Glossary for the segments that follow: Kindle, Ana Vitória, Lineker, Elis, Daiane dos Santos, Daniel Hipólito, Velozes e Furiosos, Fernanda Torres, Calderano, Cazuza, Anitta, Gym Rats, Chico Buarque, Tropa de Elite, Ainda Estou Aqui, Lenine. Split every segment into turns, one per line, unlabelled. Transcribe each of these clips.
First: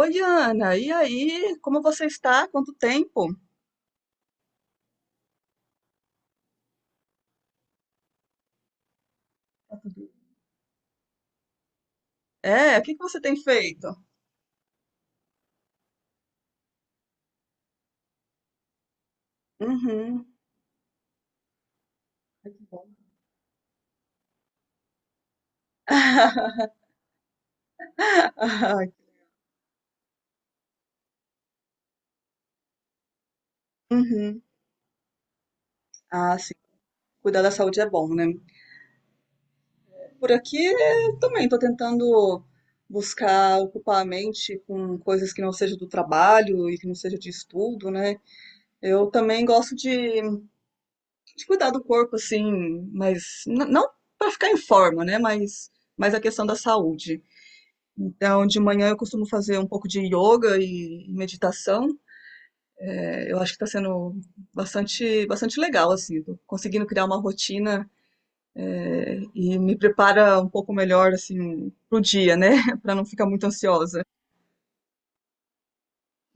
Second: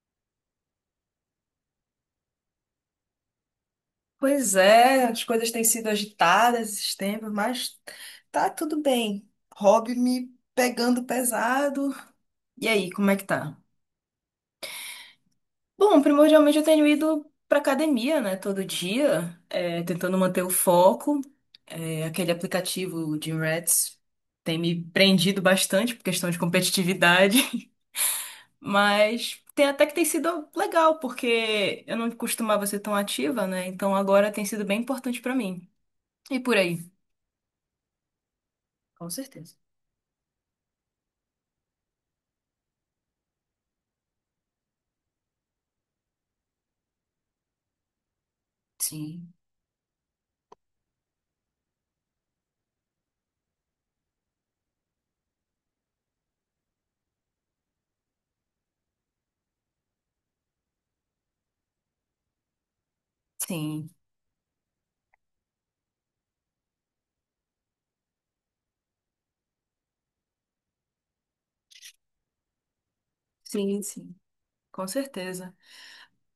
Oi, Ana, e aí? Como você está? Quanto tempo?
Pois é, as coisas têm sido agitadas esses tempos, mas tá tudo bem.
Tá tudo
Hobby
bem.
me pegando pesado. E
O
aí,
que que
como é
você
que
tem
tá?
feito?
Bom, primordialmente eu tenho ido pra academia, né, todo dia, tentando
Uhum.
manter o foco. Aquele
Ai, que bom.
aplicativo, o Gym Rats, tem me prendido bastante por questão de competitividade,
Ah,
mas tem até que tem sido legal, porque eu não costumava ser tão ativa, né? Então agora
uhum.
tem sido bem importante pra mim.
Ah,
E
sim.
por aí?
Cuidar da saúde é bom, né?
Com certeza.
Por aqui eu também estou tentando buscar ocupar a mente com coisas que não sejam do trabalho e que não seja de estudo, né? Eu
Sim,
também gosto de cuidar do corpo, assim, mas não para ficar em forma, né? Mas a questão da saúde. Então, de manhã eu costumo fazer um pouco de yoga e meditação. Eu acho que está
sim,
sendo bastante legal, assim, tô conseguindo criar uma rotina, e me prepara um pouco melhor, assim, pro dia, né? Para não ficar muito
sim,
ansiosa.
sim, com certeza.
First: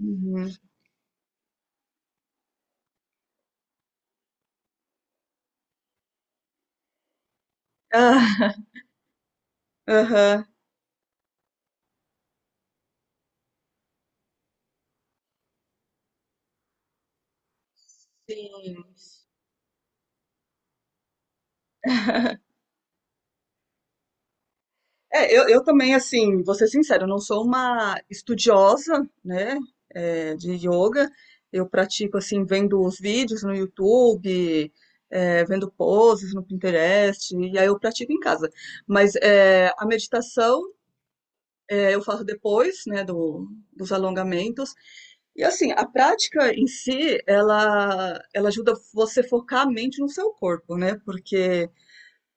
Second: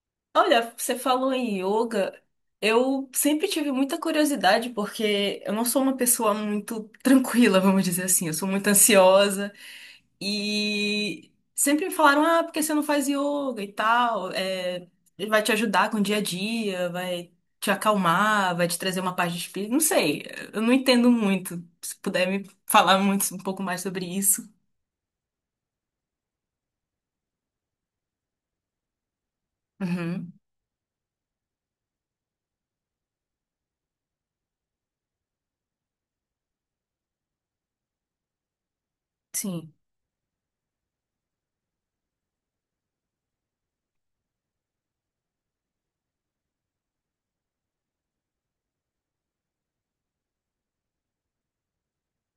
Uhum.
Olha, você falou em yoga. Eu sempre tive muita curiosidade, porque eu não sou uma pessoa muito tranquila, vamos dizer assim. Eu sou
Ah,
muito ansiosa.
aham,
E sempre me falaram, ah, porque você não faz yoga e tal? Vai te ajudar com o dia a dia, vai te acalmar, vai te
sim.
trazer uma paz de espírito. Não sei, eu não entendo muito. Se puder me falar muito, um pouco mais sobre isso.
Eu também, assim, vou ser sincera, eu não sou uma estudiosa, né,
Uhum,
de yoga. Eu pratico, assim, vendo os vídeos no YouTube, vendo poses no Pinterest, e aí eu pratico em casa. Mas
sim,
a meditação eu faço depois, né, dos alongamentos. E, assim, a prática em si, ela ajuda você a focar a mente no seu corpo, né, porque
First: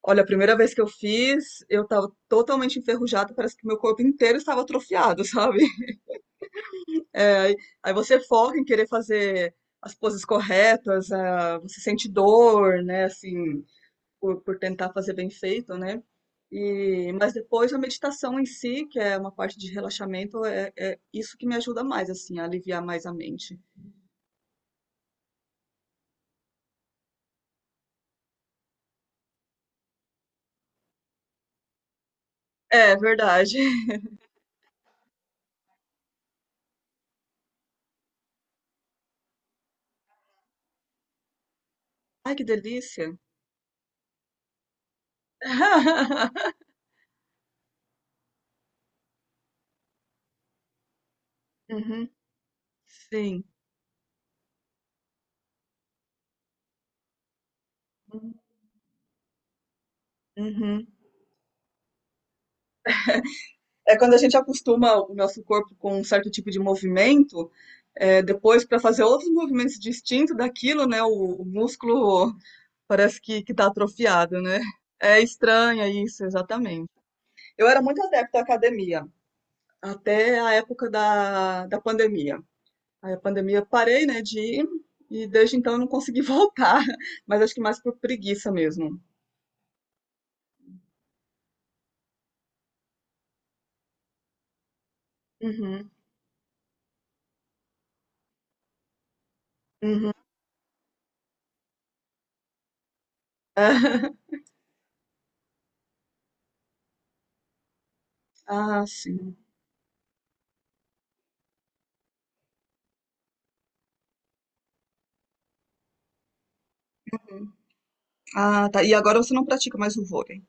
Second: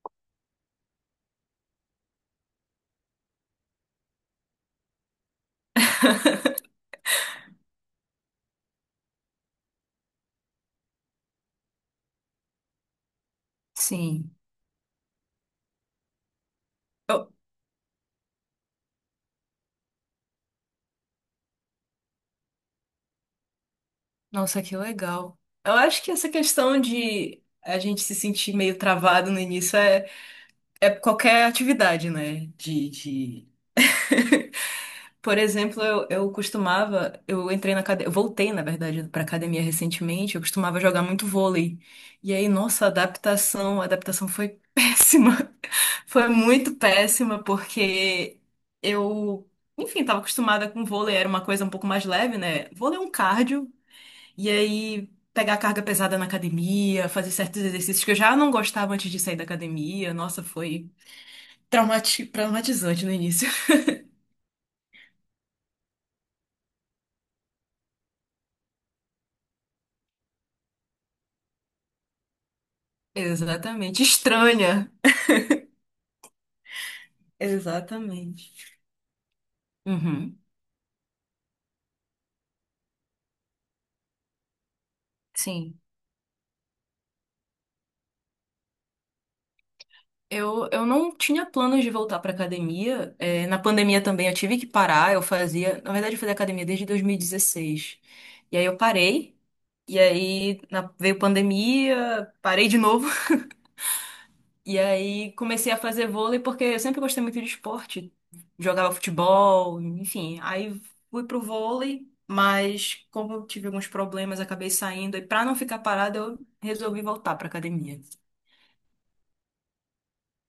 olha, a primeira vez que eu fiz, eu tava totalmente enferrujada, parece que meu corpo inteiro estava atrofiado, sabe? Aí aí você foca em querer fazer as poses corretas, ah, você sente dor, né, assim,
sim.
por tentar fazer bem feito, né? E, mas depois a meditação em si, que é uma parte de relaxamento, é isso que me ajuda mais, assim, a aliviar mais a mente.
Nossa, que legal. Eu acho que essa questão de a gente se sentir meio travado no início é qualquer atividade, né?
É verdade.
Por exemplo, eu costumava, eu entrei na academia, voltei, na verdade, pra academia recentemente, eu costumava jogar muito vôlei. E
Ai, que
aí, nossa,
delícia.
a adaptação foi péssima. Foi muito péssima, porque eu, enfim, estava acostumada com vôlei, era uma coisa um pouco mais
Uhum,
leve, né? Vôlei é um
sim.
cardio, e aí pegar carga pesada na academia, fazer certos exercícios que eu já não gostava antes de sair da academia. Nossa,
Uhum.
foi traumatizante no início.
É quando a gente acostuma o nosso corpo com um certo tipo de movimento, depois para fazer outros movimentos distintos daquilo, né? O músculo parece que está
Exatamente.
atrofiado, né?
Estranha.
É estranho isso, exatamente. Eu era muito adepta à
Exatamente.
academia, até
Uhum.
a época da pandemia. Aí a pandemia parei, né, de ir, e desde então eu
Sim.
não consegui voltar, mas acho que mais por preguiça mesmo.
Eu não tinha planos de voltar pra academia. Na pandemia também eu tive que parar. Eu fazia,
Uhum,
na verdade, eu fazia academia desde 2016. E aí eu parei. E
uhum.
aí veio pandemia, parei de novo. E aí comecei a fazer vôlei porque eu sempre gostei muito de esporte.
Ah,
Jogava
sim.
futebol, enfim. Aí fui pro vôlei, mas como eu tive alguns problemas, acabei saindo. E pra não ficar parada, eu resolvi voltar pra academia.
Ah, tá. E agora você não pratica mais o vôlei.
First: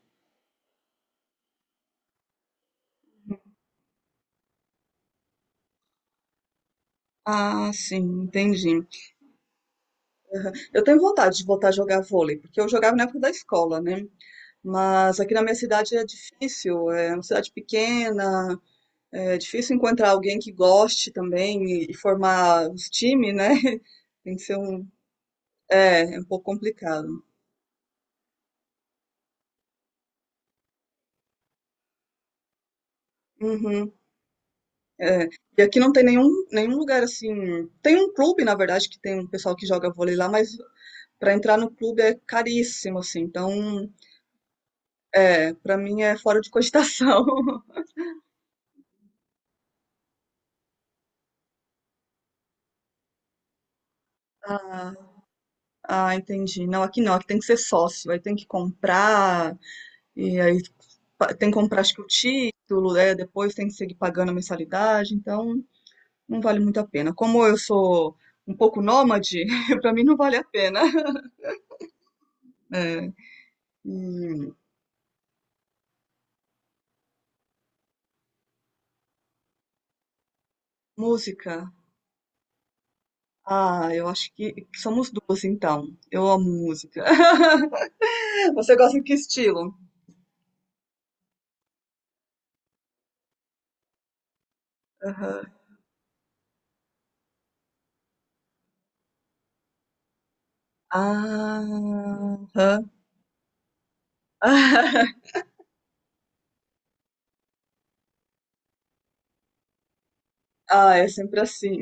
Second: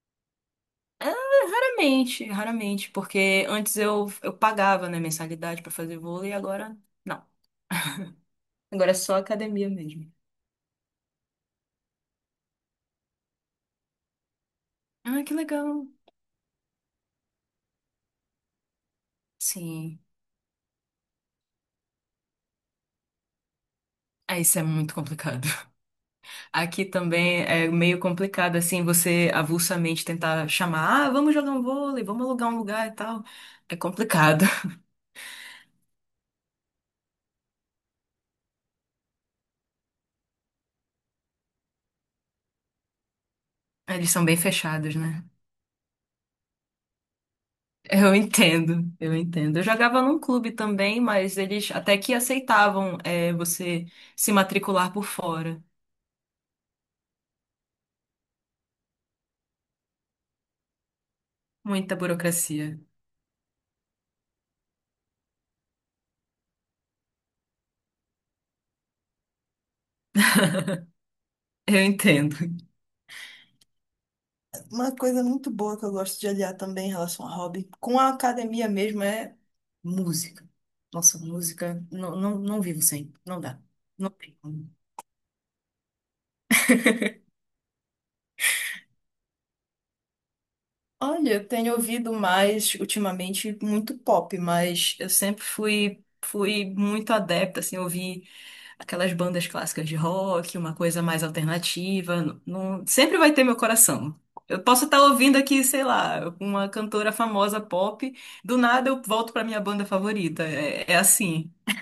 Raramente, raramente, porque antes eu pagava, né, mensalidade pra fazer vôlei e agora não.
Ah, sim, entendi.
Agora é só academia mesmo.
Eu tenho vontade de voltar a jogar vôlei, porque eu jogava na época da escola, né? Mas
Ah, que
aqui na minha
legal.
cidade é difícil, é uma cidade pequena, é difícil
Sim.
encontrar alguém que goste também e formar os times, né? Tem
Ah,
que ser
isso é
um,
muito complicado.
é um pouco
Aqui
complicado.
também é meio complicado, assim, você avulsamente tentar chamar, ah, vamos jogar um vôlei, vamos alugar um lugar e tal. É
Uhum,
complicado.
é. E aqui não tem nenhum lugar assim. Tem um clube, na verdade, que tem um pessoal que joga vôlei lá, mas para entrar no clube é caríssimo, assim. Então,
Eles são bem fechados, né?
é para mim é fora de cogitação.
Eu entendo, eu entendo. Eu jogava num clube também, mas eles até que aceitavam, você se matricular
Ah,
por fora.
ah, entendi. Não, aqui não, aqui tem que ser sócio, aí tem que comprar, e aí tem que comprar, acho
Muita
que o
burocracia.
título, depois tem que seguir pagando a mensalidade, então não vale muito a pena. Como eu sou um pouco nômade, pra mim não vale a pena.
Eu entendo.
É, e
Uma coisa muito boa que eu gosto de aliar também em relação a hobby, com a academia mesmo, é música. Nossa,
música.
música, não, não, não vivo sem, não dá.
Ah, eu
Não
acho
tem.
que somos duas, então. Eu amo música. Você gosta de que estilo?
Olha, eu tenho ouvido mais ultimamente muito pop, mas eu
Aham.
sempre fui muito adepta, assim, ouvi aquelas bandas clássicas de rock, uma coisa mais
Ah,
alternativa,
aham.
sempre vai ter meu coração. Eu posso estar ouvindo aqui, sei lá, uma cantora famosa pop, do nada eu volto para minha banda favorita. É
Ah, é sempre
assim.
assim.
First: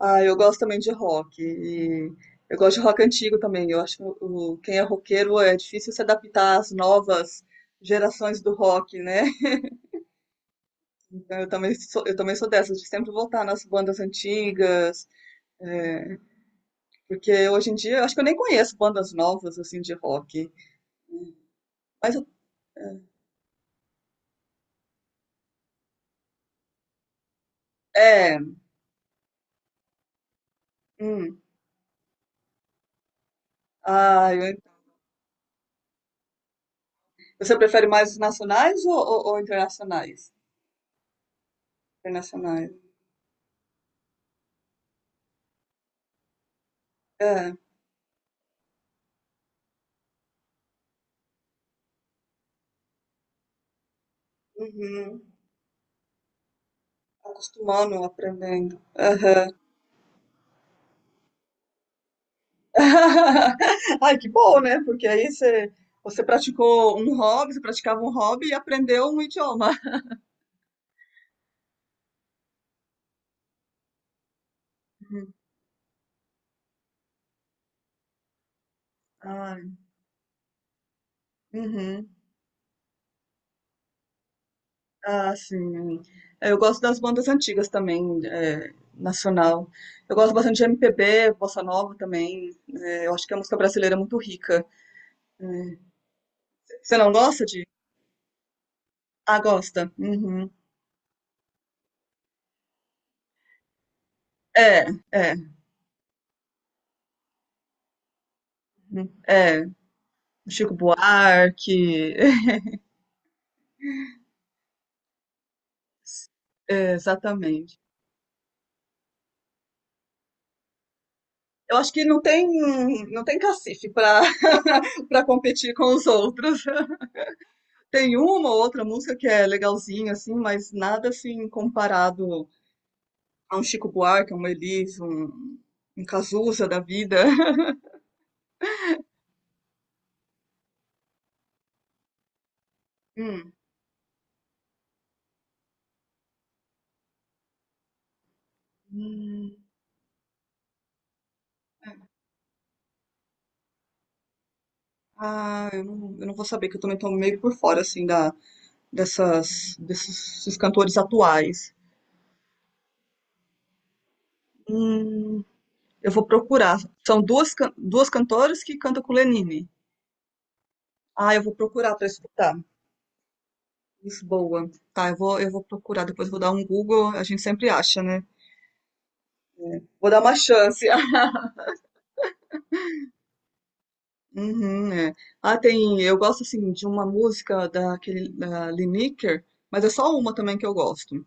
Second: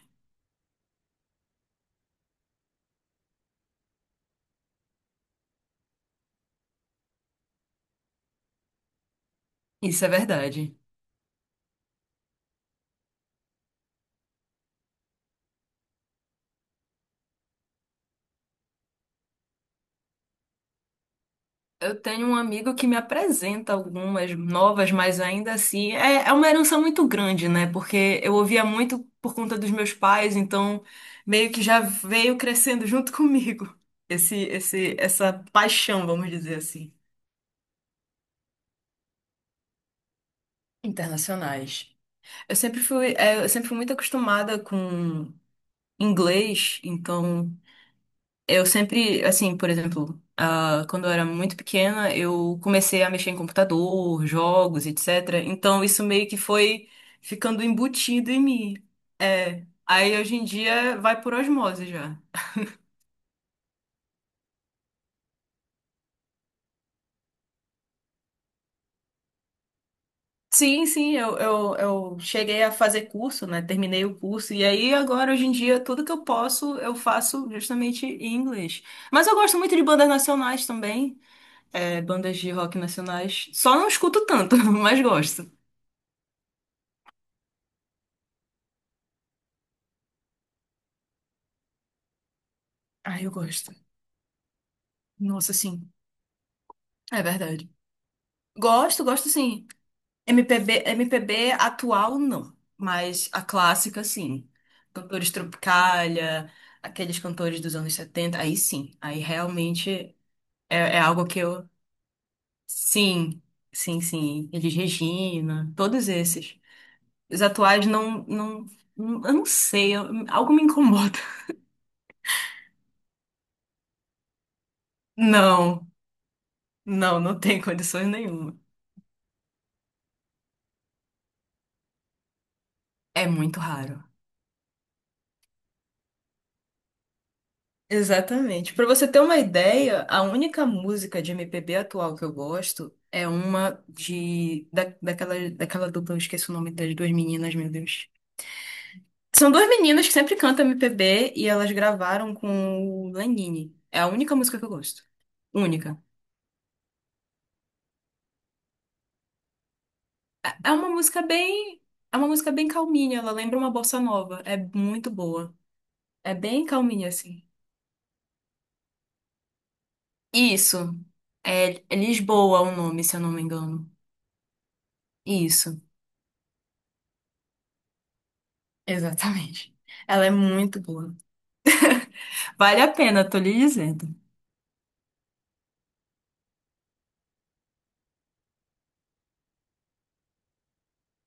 Ah, eu gosto também de rock. E eu gosto de rock antigo também. Eu acho que quem é roqueiro é difícil se adaptar às novas gerações do rock, né?
Isso é verdade.
Então eu também sou dessas, de sempre voltar nas bandas antigas. é, porque hoje em dia eu acho que eu nem conheço bandas novas assim de rock.
Eu
Mas eu-
tenho um amigo que me apresenta algumas novas, mas ainda assim é uma herança muito grande, né? Porque eu
é.
ouvia muito por conta dos meus pais, então
Hum.
meio que já veio crescendo junto comigo
ah, eu-
essa paixão, vamos dizer assim,
você prefere mais os nacionais ou internacionais?
internacionais. Eu
Internacionais.
sempre fui, é, eu sempre fui muito acostumada com inglês, então
É.
eu sempre, assim, por exemplo, ah, quando eu era muito pequena, eu comecei a mexer em computador, jogos,
Uhum.
etc. Então isso meio que foi ficando
Acostumando,
embutido em
aprendendo.
mim. É. Aí hoje em dia vai por osmose já.
Ai, que bom, né? Porque você praticou um hobby, você praticava um hobby e aprendeu um idioma.
Sim, sim, eu cheguei a fazer curso, né? Terminei o curso. E aí, agora, hoje em dia, tudo que eu posso, eu faço justamente em inglês. Mas eu gosto
Ai,
muito de bandas nacionais também,
uhum.
bandas de rock nacionais. Só não escuto tanto, mas
Ah,
gosto.
sim. É, eu gosto das bandas antigas também, nacional. Eu gosto bastante de MPB, bossa nova também. Eu
Ah,
acho
eu
que a música
gosto.
brasileira é muito rica.
Nossa, sim.
Você não
É
gosta de?
verdade. Gosto, gosto
Ah,
sim.
gosta. Uhum.
MPB, MPB atual, não. Mas a clássica, sim.
É,
Cantores
é,
Tropicália, aqueles cantores dos anos 70 aí sim. Aí
é.
realmente
Chico
é algo que eu.
Buarque,
Sim, sim, sim. Eles Regina, todos esses. Os
exatamente.
atuais não, não, eu não sei, algo me incomoda.
Eu acho que não tem, não tem cacife para para competir
Não,
com os outros.
não, não tem condições
Tem uma
nenhuma.
ou outra música que é legalzinha, assim, mas nada assim comparado
É
a
muito
um Chico
raro.
Buarque, a um Elis, um Cazuza da vida.
Exatamente. Para você ter uma ideia, a única música de MPB atual que eu gosto é
Hum.
uma de da, daquela daquela dupla, eu esqueci o nome das duas meninas, meu Deus. São
Hum.
duas meninas que sempre cantam MPB e elas gravaram com o Lenine. É a única música que eu gosto.
Ah,
Única.
eu não vou saber, que eu também tô meio por fora, assim, da, dessas, desses
É
desses
é uma
cantores
música
atuais.
bem é uma música bem calminha, ela lembra uma bossa nova, é muito
Hum,
boa.
eu vou
É bem
procurar.
calminha
São
assim.
duas, duas cantoras que cantam com Lenine.
Isso.
Ah, eu vou
É
procurar
é
para escutar.
Lisboa o nome, se eu não me engano.
Lisboa. Tá, eu vou
Isso.
procurar, depois vou dar um Google, a gente sempre acha, né?
Exatamente.
Vou dar
Ela é
uma
muito
chance.
boa. Vale a pena, tô lhe dizendo.
Uhum, é. Ah, tem. Eu gosto assim de uma música daquele da Lineker, mas é só uma também que eu gosto.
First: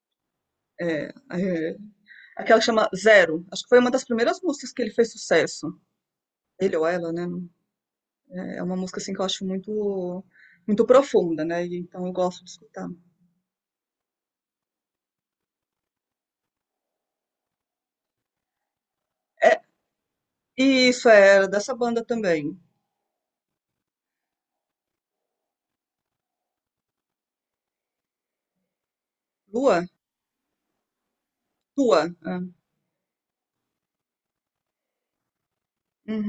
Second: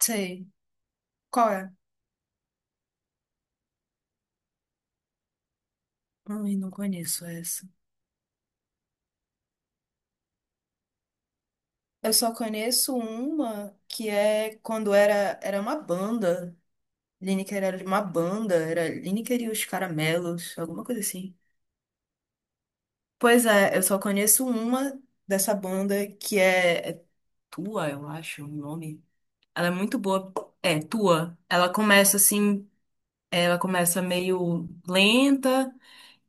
Sei.
É,
Qual é?
é, aquela que chama Zero. Acho que foi uma das primeiras músicas que ele fez sucesso.
Ai, não
Ele ou ela,
conheço
né?
essa.
É é uma música assim que eu acho muito profunda, né? E, então eu
Eu só
gosto de escutar.
conheço uma que é quando era uma banda. Lineker era uma banda, era Lineker e
É,
os Caramelos,
e
alguma coisa
isso
assim.
é dessa banda também.
Pois é, eu só conheço uma dessa banda que é Tua, eu acho, o nome. Ela é
Lua?
muito boa. É, Tua. Ela
Tua?
começa
Ah,
assim. Ela começa meio lenta,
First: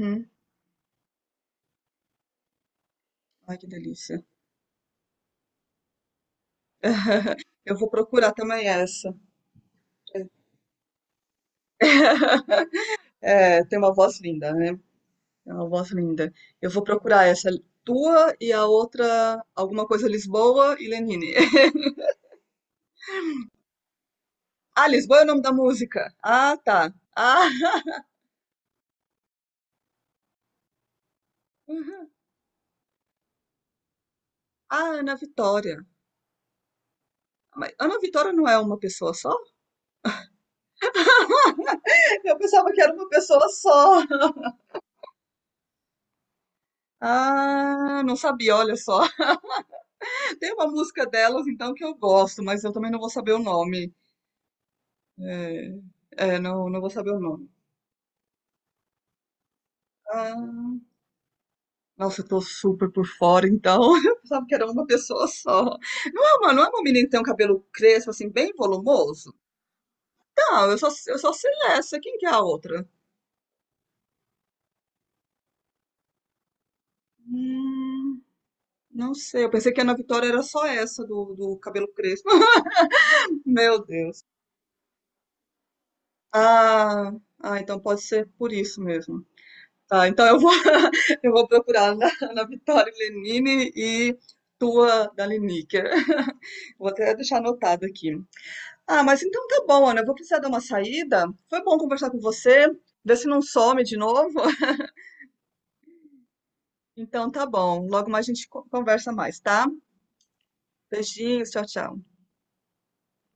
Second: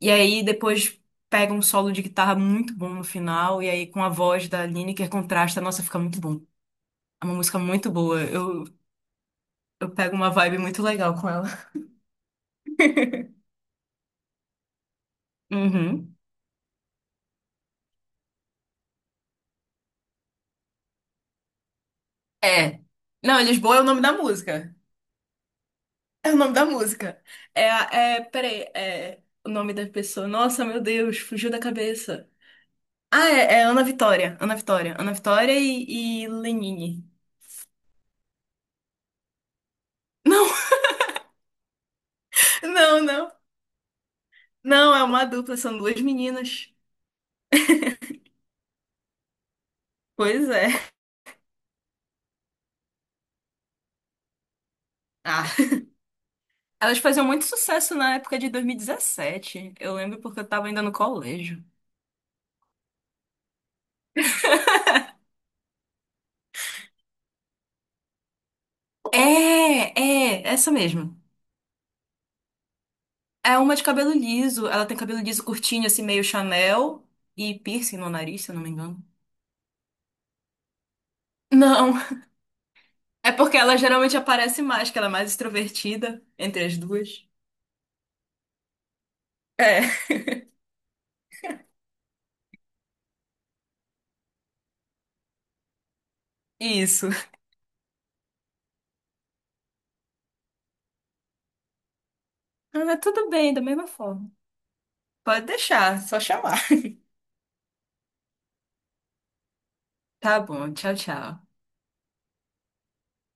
e aí depois pega um solo de guitarra muito bom no
Ai,
final,
que
e aí com a
delícia.
voz da Lineker contrasta, nossa, fica muito bom. É uma música
Eu vou
muito boa.
procurar também essa.
Eu pego uma vibe muito legal com ela.
É, tem uma voz linda, né? É uma voz
Uhum.
linda. Eu vou procurar essa tua e a outra, alguma coisa Lisboa e Lenine.
É. Não, Lisboa é o nome da música.
Ah, Lisboa é o nome da música.
É o nome
Ah,
da
tá.
música.
Ah,
É, peraí, é o nome da pessoa. Nossa, meu Deus, fugiu da cabeça. Ah, é Ana Vitória. Ana Vitória.
ah,
Ana
Ana
Vitória
Vitória.
e Lenine.
Mas Ana Vitória não é uma pessoa só?
Não,
Eu pensava que era
não,
uma
não.
pessoa só.
Não, é uma dupla, são duas meninas.
Ah, não sabia, olha só.
Pois
Tem uma
é.
música delas, então, que eu gosto, mas eu também não vou saber o nome.
Ah,
É, não vou
elas
saber o
faziam muito
nome.
sucesso na época de 2017. Eu lembro porque eu
Ah,
tava ainda no colégio.
nossa, eu tô super por fora, então. Eu pensava que era uma pessoa só. Não é uma menina que tem um cabelo crespo, assim, bem volumoso?
É,
Não,
Essa mesmo.
eu só sei essa. Quem que é a outra?
É uma de cabelo liso. Ela tem cabelo liso curtinho, assim, meio Chanel. E piercing no
Hum,
nariz, se eu não me engano.
não sei. Eu pensei que a Ana Vitória era só essa do cabelo
Não,
crespo.
é porque ela
Meu
geralmente
Deus.
aparece mais, que ela é mais extrovertida entre as
Ah,
duas.
ah, então pode ser por isso mesmo.
É,
Tá, então eu vou procurar na Vitória Lenine e tua da Liniker. Vou
isso.
até deixar anotado aqui. Ah, mas então tá bom, Ana. Eu vou precisar dar uma saída. Foi bom conversar com você,
Ah,
ver se
tudo
não
bem, da
some
mesma
de
forma.
novo.
Pode deixar, só chamar.
Então tá bom. Logo mais a gente conversa mais, tá?
Tá bom, tchau,
Beijinhos,
tchau.
tchau, tchau.